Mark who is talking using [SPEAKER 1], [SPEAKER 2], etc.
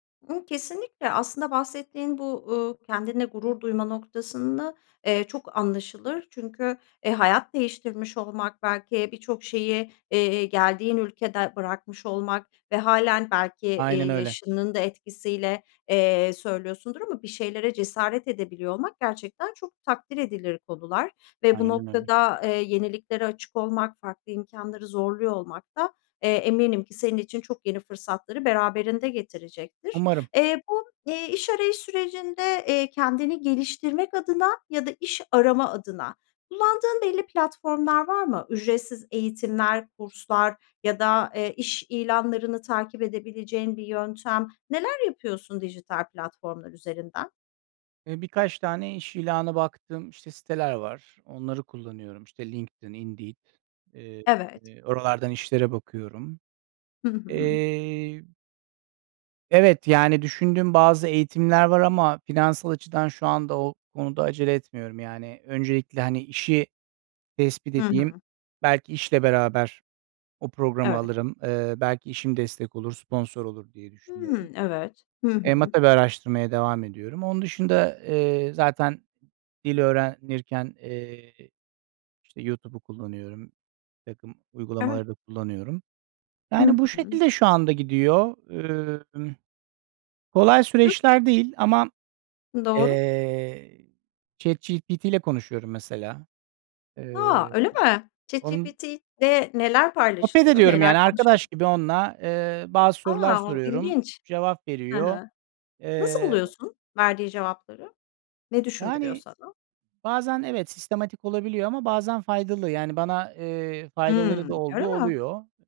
[SPEAKER 1] Imm, kesinlikle aslında bahsettiğin bu, uuu, kendinle gurur duyma noktasında, eee, çok anlaşılır. Çünkü, eee, hayat değiştirmiş olmak belki birçok şeyi, eee, geldiğin ülkede bırakmış olmak ve hâlen belki, eee,
[SPEAKER 2] Aynen öyle.
[SPEAKER 1] yaşının da etkisiyle, eee, söylüyorsundur ama bir şeylere cesaret edebiliyor olmak gerçekten çok takdir edilir konular. Ve bu
[SPEAKER 2] Aynen öyle.
[SPEAKER 1] noktada, eee, yeniliklere açık olmak, farklı imkânları zorluyor olmak da, eee, eminim ki senin için çok yeni fırsatları beraberinde getirecektir.
[SPEAKER 2] Umarım.
[SPEAKER 1] Eee, bu, eee, iş arayış sürecinde, eee, kendini geliştirmek adına ya da iş arama adına kullandığın belli platformlar var mı? Ücretsiz eğitimler, kurslar ya da, eee, iş ilanlarını takip edebileceğin bir yöntem. Neler yapıyorsun dijital platformlar üzerinden?
[SPEAKER 2] Eee, birkaç tane iş ilanı baktığım, işte, siteler var. Onları kullanıyorum, işte, LinkedIn, Indeed. Eee,
[SPEAKER 1] Evet.
[SPEAKER 2] oralardan işlere bakıyorum.
[SPEAKER 1] Hı hı.
[SPEAKER 2] Eee Evet, yani, düşündüğüm bazı eğitimler var ama finansal açıdan şu anda o konuda acele etmiyorum yani öncelikle, hani, işi tespit
[SPEAKER 1] Hı
[SPEAKER 2] edeyim,
[SPEAKER 1] hı.
[SPEAKER 2] belki işle beraber o programı
[SPEAKER 1] Evet.
[SPEAKER 2] alırım. Eee, belki işim destek olur, sponsor olur diye düşünüyorum.
[SPEAKER 1] Hıı, evet. Hı
[SPEAKER 2] Eee, ama
[SPEAKER 1] hı.
[SPEAKER 2] tabii bir araştırmaya devam ediyorum. Onun dışında, eee, zaten dil öğrenirken, eee, işte, YouTube'u kullanıyorum, birtakım
[SPEAKER 1] Evet.
[SPEAKER 2] uygulamaları da kullanıyorum.
[SPEAKER 1] Hı
[SPEAKER 2] Yani bu
[SPEAKER 1] hı.
[SPEAKER 2] şekilde şu anda gidiyor. Imm, kolay
[SPEAKER 1] YouTu
[SPEAKER 2] süreçler değil ama,
[SPEAKER 1] Doğru.
[SPEAKER 2] eee, ChatGPT ile konuşuyorum mesela.
[SPEAKER 1] A!
[SPEAKER 2] Eee,
[SPEAKER 1] Öyle mi?
[SPEAKER 2] onun
[SPEAKER 1] ChatGPT'de neler
[SPEAKER 2] Sohbet
[SPEAKER 1] paylaşılıyor?
[SPEAKER 2] ediyorum
[SPEAKER 1] Neler
[SPEAKER 2] yani arkadaş
[SPEAKER 1] konuşuyorsun?
[SPEAKER 2] gibi onunla, eee, bazı sorular
[SPEAKER 1] A, u
[SPEAKER 2] soruyorum.
[SPEAKER 1] ilginç!
[SPEAKER 2] Cevap
[SPEAKER 1] Hı
[SPEAKER 2] veriyor.
[SPEAKER 1] hı. Nasıl
[SPEAKER 2] Eee, o
[SPEAKER 1] buluyorsun verdiği cevapları? Ne düşündürüyor
[SPEAKER 2] Yani,
[SPEAKER 1] sana?
[SPEAKER 2] bazen evet sistematik olabiliyor ama bazen faydalı. Yani bana, eee, faydaları da
[SPEAKER 1] Hımm, öyle
[SPEAKER 2] olduğu
[SPEAKER 1] mi?
[SPEAKER 2] oluyor.